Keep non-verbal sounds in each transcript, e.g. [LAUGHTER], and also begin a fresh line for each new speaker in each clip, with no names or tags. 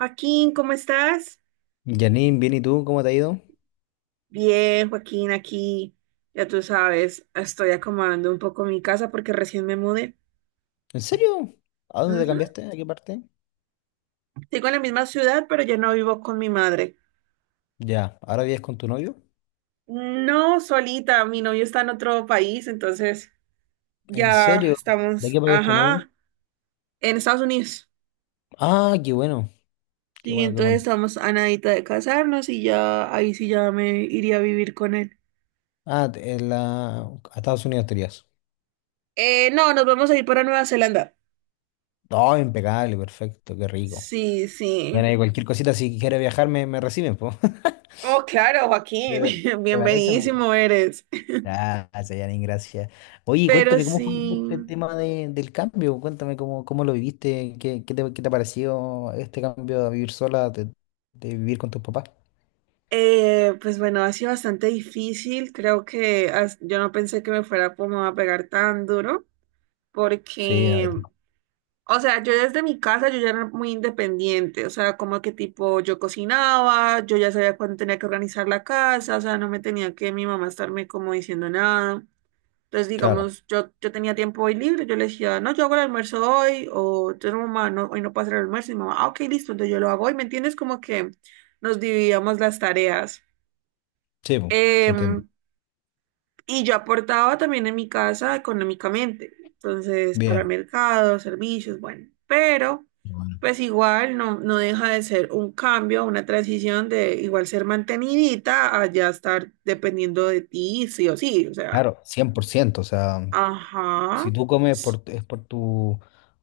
Joaquín, ¿cómo estás?
Janine, bien, ¿y tú? ¿Cómo te ha ido?
Bien, Joaquín, aquí, ya tú sabes, estoy acomodando un poco mi casa porque recién me mudé.
¿En serio? ¿A dónde te
Ujú.
cambiaste? ¿A qué parte?
Sigo en la misma ciudad, pero ya no vivo con mi madre.
Ya, ¿ahora vives con tu novio?
No, solita, mi novio está en otro país, entonces
¿En
ya
serio? ¿De
estamos,
qué país es tu novio?
ajá, en Estados Unidos.
Ah, qué bueno, qué
Sí,
bueno, qué
entonces
bueno.
estamos a nadita de casarnos y ya ahí sí ya me iría a vivir con él.
Ah, a Estados Unidos te irías.
No, nos vamos a ir para Nueva Zelanda.
Oh, impecable, perfecto, qué rico.
Sí,
Bueno,
sí.
y cualquier cosita, si quieres viajar, me reciben, po.
Oh, claro,
[LAUGHS]
Joaquín,
¿Te,
[LAUGHS]
te parece?
bienvenidísimo eres.
Gracias, Yanin, gracias. Oye,
Pero
cuéntame, ¿cómo fue [LAUGHS]
sí,
este tema del cambio? Cuéntame cómo lo viviste, qué te ha parecido este cambio de vivir sola, de vivir con tus papás.
pues bueno, ha sido bastante difícil. Creo que yo no pensé que me fuera como a pegar tan duro,
Sí,
porque, o sea, yo desde mi casa yo ya era muy independiente, o sea, como que tipo yo cocinaba, yo ya sabía cuándo tenía que organizar la casa, o sea, no me tenía que mi mamá estarme como diciendo nada. Entonces,
claro,
digamos, yo tenía tiempo hoy libre, yo le decía, no, yo hago el almuerzo hoy, o yo no, mamá, no, hoy no puedo hacer el almuerzo, y mi mamá, ah, ok, listo, entonces yo lo hago hoy, ¿me entiendes? Como que nos dividíamos las tareas.
sí, po, se entiende.
Em, y yo aportaba también en mi casa económicamente, entonces, para
Bien.
mercados, servicios, bueno, pero
Bueno,
pues igual no deja de ser un cambio, una transición de igual ser mantenidita a ya estar dependiendo de ti, sí o sí, o sea,
claro, 100%, o sea,
ajá.
si tú comes por, es por tu,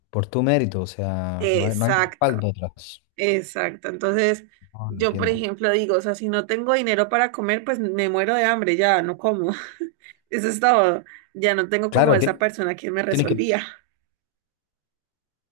por tu mérito, o sea, no hay
Exacto,
respaldo atrás.
exacto. Entonces,
No, no
yo, por
entiendo.
ejemplo, digo, o sea, si no tengo dinero para comer, pues me muero de hambre, ya no como. [LAUGHS] Eso es todo. Ya no tengo como
Claro,
esa persona que me
tienes que.
resolvía,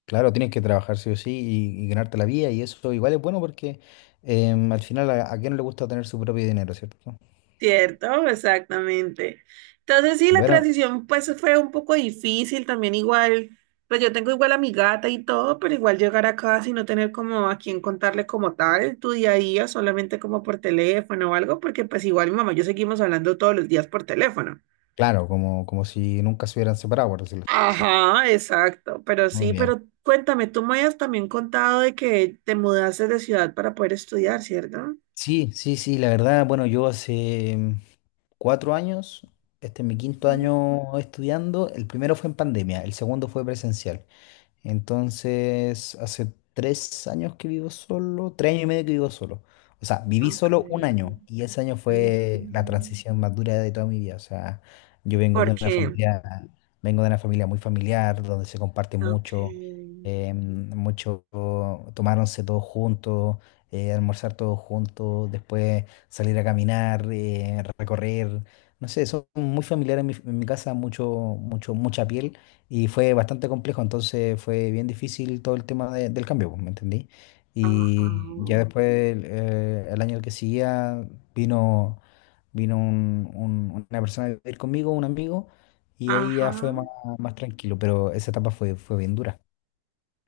Claro, tienes que trabajar sí o sí y ganarte la vida y eso igual es bueno porque al final a quién no le gusta tener su propio dinero, ¿cierto?
[LAUGHS] ¿cierto? Exactamente. Entonces, sí, la
Bueno,
transición, pues fue un poco difícil también, igual, pues yo tengo igual a mi gata y todo, pero igual llegar acá sin no tener como a quien contarle como tal tu día a día, solamente como por teléfono o algo, porque pues igual mi mamá y yo seguimos hablando todos los días por teléfono.
claro, como si nunca se hubieran separado, por decirlo así.
Ajá, exacto, pero
Muy
sí,
bien.
pero cuéntame, tú me has también contado de que te mudaste de ciudad para poder estudiar, ¿cierto?
Sí, sí, sí, la verdad, bueno, yo hace 4 años, este es mi quinto
Ujú.
año estudiando, el primero fue en pandemia, el segundo fue presencial. Entonces, hace 3 años que vivo solo, 3 años y medio que vivo solo. O sea, viví
Ok.
solo un año y ese año fue la
Ujú.
transición más dura de toda mi vida. O sea, yo vengo
¿Por
de una
qué?
familia, vengo de una familia muy familiar, donde se comparte
Ok.
mucho, mucho, tomáronse todos juntos, almorzar todos juntos, después salir a caminar, recorrer. No sé, son muy familiares en mi casa, mucho, mucho, mucha piel. Y fue bastante complejo, entonces fue bien difícil todo el tema del cambio, pues, ¿me entendí?
Ajá.
Y ya después, el año que seguía, vino, vino una persona a vivir conmigo, un amigo, y ahí
Ajá.
ya fue más tranquilo, pero esa etapa fue bien dura.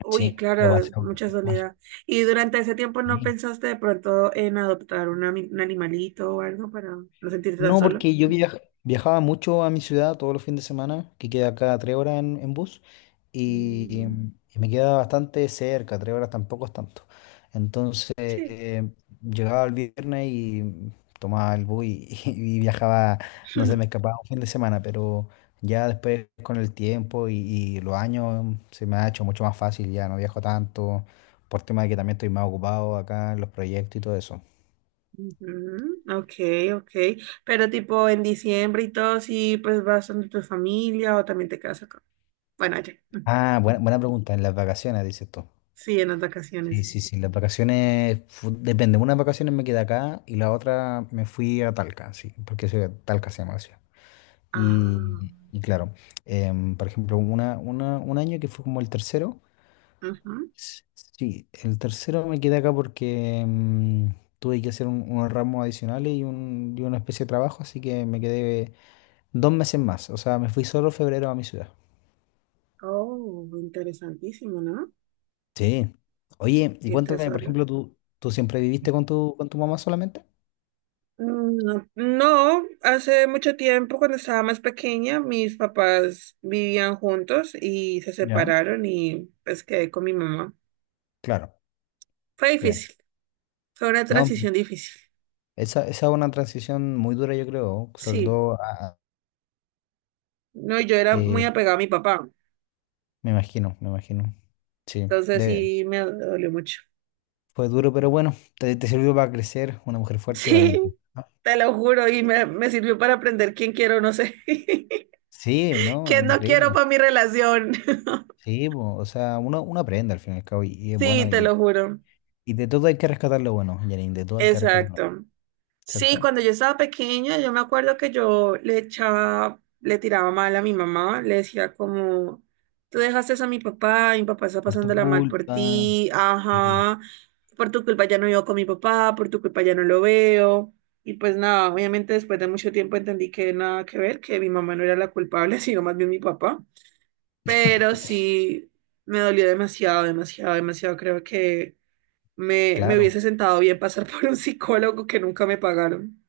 Uy,
Sí, lo
claro,
pasé
es mucha
bastante mal.
soledad. ¿Y durante ese tiempo no
Sí.
pensaste de pronto en adoptar un animalito o algo para no sentirte tan
No,
solo?
porque yo viajaba mucho a mi ciudad todos los fines de semana, que queda cada 3 horas en bus, y,
Mm,
em, y me queda bastante cerca, 3 horas tampoco es tanto. Entonces,
sí.
llegaba el viernes y tomaba el bus y, [LAUGHS] y viajaba, no sé, me
[LAUGHS]
escapaba un fin de semana, pero ya después con el tiempo y los años se me ha hecho mucho más fácil, ya no viajo tanto, por tema de que también estoy más ocupado acá en los proyectos y todo eso.
Ujú, ok, ok. Pero tipo en diciembre y todo, sí, pues vas donde tu familia o también te quedas acá. Bueno, allá. Mm,
Ah, buena, buena pregunta, en las vacaciones, dices tú.
sí, en las
Sí,
vacaciones.
sí, sí, las vacaciones, depende, unas vacaciones me quedé acá y la otra me fui a Talca, sí, porque soy Talca se llama la ciudad.
Ah,
Y claro, por ejemplo, un año que fue como el tercero,
ujú.
sí, el tercero me quedé acá porque tuve que hacer unos ramos adicionales y una especie de trabajo, así que me quedé 2 meses más, o sea, me fui solo febrero a mi ciudad.
Oh, interesantísimo, ¿no?
Sí. Oye, y
Irte
cuéntame, por
solo.
ejemplo, ¿tú siempre viviste con tu mamá solamente?
Mm, no, no, hace mucho tiempo, cuando estaba más pequeña, mis papás vivían juntos y se
Ya.
separaron y pues quedé con mi mamá.
Claro.
Fue
Bien.
difícil, fue una
No,
transición difícil.
esa es una transición muy dura, yo creo, sobre
Sí,
todo,
no, yo era muy
eh,
apegada a mi papá.
me imagino, me imagino. Sí,
Entonces sí me dolió mucho. [LAUGHS]
fue duro, pero bueno, te sirvió para crecer una mujer fuerte y
Sí,
valiente, ¿no?
te lo juro, y me sirvió para aprender quién quiero, no sé, [LAUGHS]
Sí, ¿no? Es
quién no quiero
increíble.
para mi relación. [LAUGHS]
Sí, po, o sea, uno aprende al fin y al cabo y es
Sí,
bueno
te
y,
lo juro.
y de todo hay que rescatar lo bueno, Janine, de todo hay que rescatar lo bueno,
Exacto. Sí,
¿cierto?
cuando yo estaba pequeña, yo me acuerdo que yo le echaba, le tiraba mal a mi mamá, le decía como, tú dejaste eso a mi papá está
Por tu
pasándola mal por
culpa,
ti,
sí,
ajá, por tu culpa ya no vivo con mi papá, por tu culpa ya no lo veo. Y pues nada, obviamente después de mucho tiempo entendí que nada que ver, que mi mamá no era la culpable, [LAUGHS] sino más bien mi papá. Pero sí, me dolió demasiado, demasiado, demasiado. Creo que me
claro.
hubiese sentado bien pasar [LAUGHS] por un psicólogo que nunca me pagaron.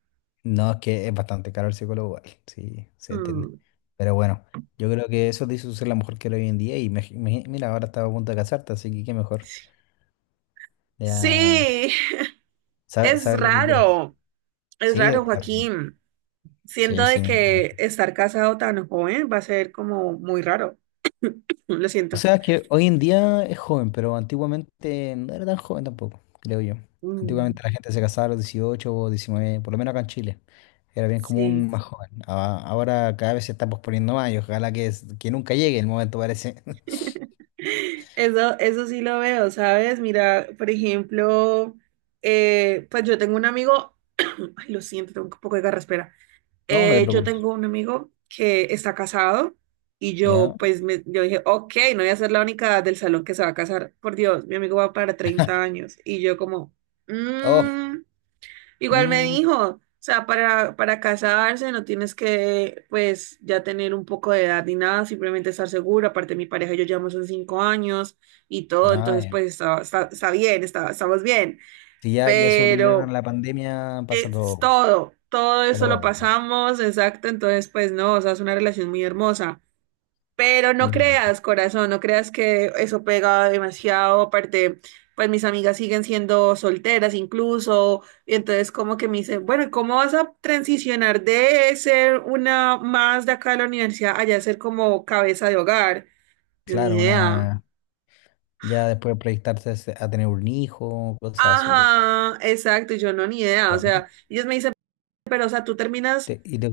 No, es que es bastante caro el psicólogo, igual, sí, se entiende.
Mm,
Pero bueno, yo creo que eso te hizo ser la mujer que eres hoy en día y mira, ahora estaba a punto de casarte, así que qué mejor. Ya
sí,
sabes.
es
Sabes lo que quieres.
raro, es
Sí,
raro,
claro.
Joaquín. Siento
Sí,
de
sí, me
que
imagino.
estar casado tan joven va a ser como muy raro. Lo
O
siento.
sea, es que hoy en día es joven, pero antiguamente no era tan joven tampoco, creo yo.
Mm,
Antiguamente la gente se casaba a los 18 o 19 por lo menos acá en Chile. Era bien
sí,
común más joven. Ahora cada vez se está posponiendo más y ojalá que, que nunca llegue el momento, parece. [LAUGHS]
eso sí lo veo, ¿sabes? Mira, por ejemplo, pues yo tengo un amigo, [COUGHS] [CLEARS THROAT] ay, lo siento, tengo un poco de garraspera.
No, no te
Yo
preocupes.
tengo un amigo que está casado y yo
¿Ya?
pues yo dije, ok, no voy a ser la única del salón que se va a casar. Por Dios, mi amigo va para 30 años. Y yo como,
Oh,
"Mm". Igual me
mm,
dijo, o sea, para casarse no tienes que pues ya tener un poco de edad ni nada, simplemente estar segura. Aparte mi pareja y yo llevamos en 5 años y todo,
ah,
entonces
ya.
pues está, bien, estamos bien.
Si ya, ya sobrevivieron a
Pero.
la pandemia, pasa
Es
todo.
todo, todo eso lo
Todo, ¿no?
pasamos, exacto, entonces pues no, o sea, es una relación muy hermosa, pero no
Ya, ya.
creas, corazón, no creas que eso pega demasiado, aparte, pues mis amigas siguen siendo solteras incluso, y entonces como que me dicen, bueno, ¿y cómo vas a transicionar de ser una más de acá de la universidad allá a ser como cabeza de hogar? Yo ni
Claro,
idea.
ya después proyectarse a tener un hijo, cosas así, po,
Ajá, exacto, y yo no, ni idea, o
¿no?
sea, ellos me dicen, pero o sea, tú terminas.
Te- y te-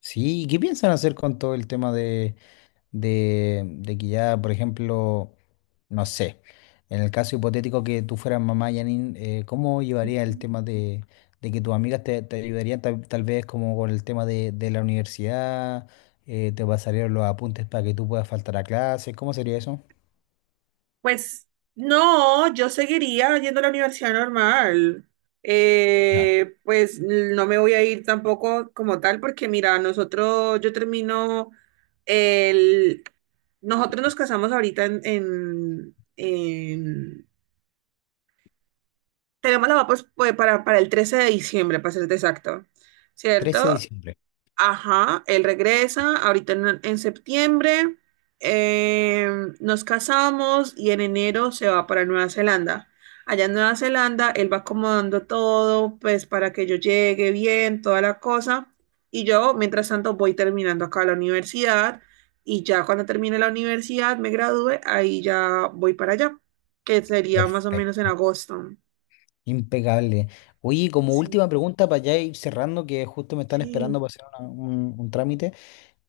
sí, ¿qué piensan hacer con todo el tema de que ya, por ejemplo, no sé, en el caso hipotético que tú fueras mamá, Janine, ¿cómo llevarías el tema de que tus amigas te ayudarían tal vez como con el tema de la universidad? ¿Te pasarían los apuntes para que tú puedas faltar a clases? ¿Cómo sería eso?
Pues no, yo seguiría yendo a la universidad normal.
Ya.
Pues no me voy a ir tampoco como tal, porque mira, nosotros, yo termino el, nosotros nos casamos ahorita tenemos la boda pues, para el 13 de diciembre, para ser exacto,
trece de
¿cierto?
diciembre.
Ajá, él regresa ahorita en septiembre, eh, nos casamos y en enero se va para Nueva Zelanda. Allá en Nueva Zelanda, él va acomodando todo, pues para que yo llegue bien, toda la cosa. Y yo, mientras tanto, voy terminando acá la universidad y ya cuando termine la universidad, me gradúe, ahí ya voy para allá, que sería más o menos en
Perfecto.
agosto.
Impecable. Oye, como
Sí,
última pregunta para ya ir cerrando, que justo me están esperando
sí,
para hacer un trámite.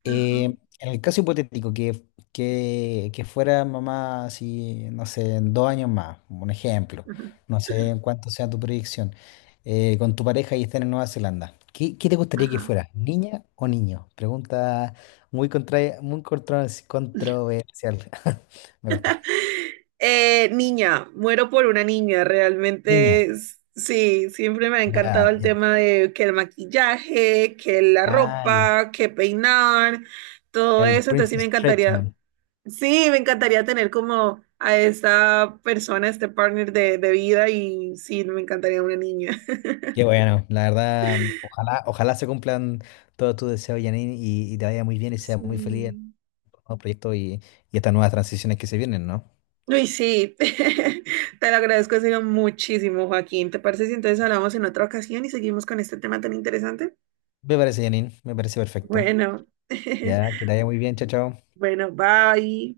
ajá,
En el caso hipotético, que fuera mamá, así, no sé, en 2 años más, un ejemplo,
[LAUGHS]
no sé en cuánto sea tu proyección, con tu pareja y estén en Nueva Zelanda, ¿qué te gustaría que
ajá,
fuera, niña o niño? Pregunta muy
ajá.
controversial. [LAUGHS] Me costó.
Niña, muero por una niña,
Niña.
realmente sí, siempre me ha encantado
Ya,
el
bien.
tema de que el maquillaje, que la
Ah, ya.
ropa, que peinar, todo
El
eso, entonces
Princess Treatment.
sí, me encantaría tener como a esta persona, este partner de vida y sí, me encantaría una niña.
Qué bueno, la verdad, ojalá, ojalá se cumplan todos tus deseos, Janine, y te vaya muy bien
[LAUGHS]
y seas muy feliz.
Sí.
Nuevos proyectos y estas nuevas transiciones que se vienen, ¿no?
Uy, sí, [LAUGHS] te lo agradezco en serio muchísimo, Joaquín. ¿Te parece si entonces hablamos en otra ocasión y seguimos con este tema tan interesante?
Me parece, Janine, me parece perfecto.
Bueno. [LAUGHS]
Ya, que te vaya muy bien, chao, chao.
Bueno, bye.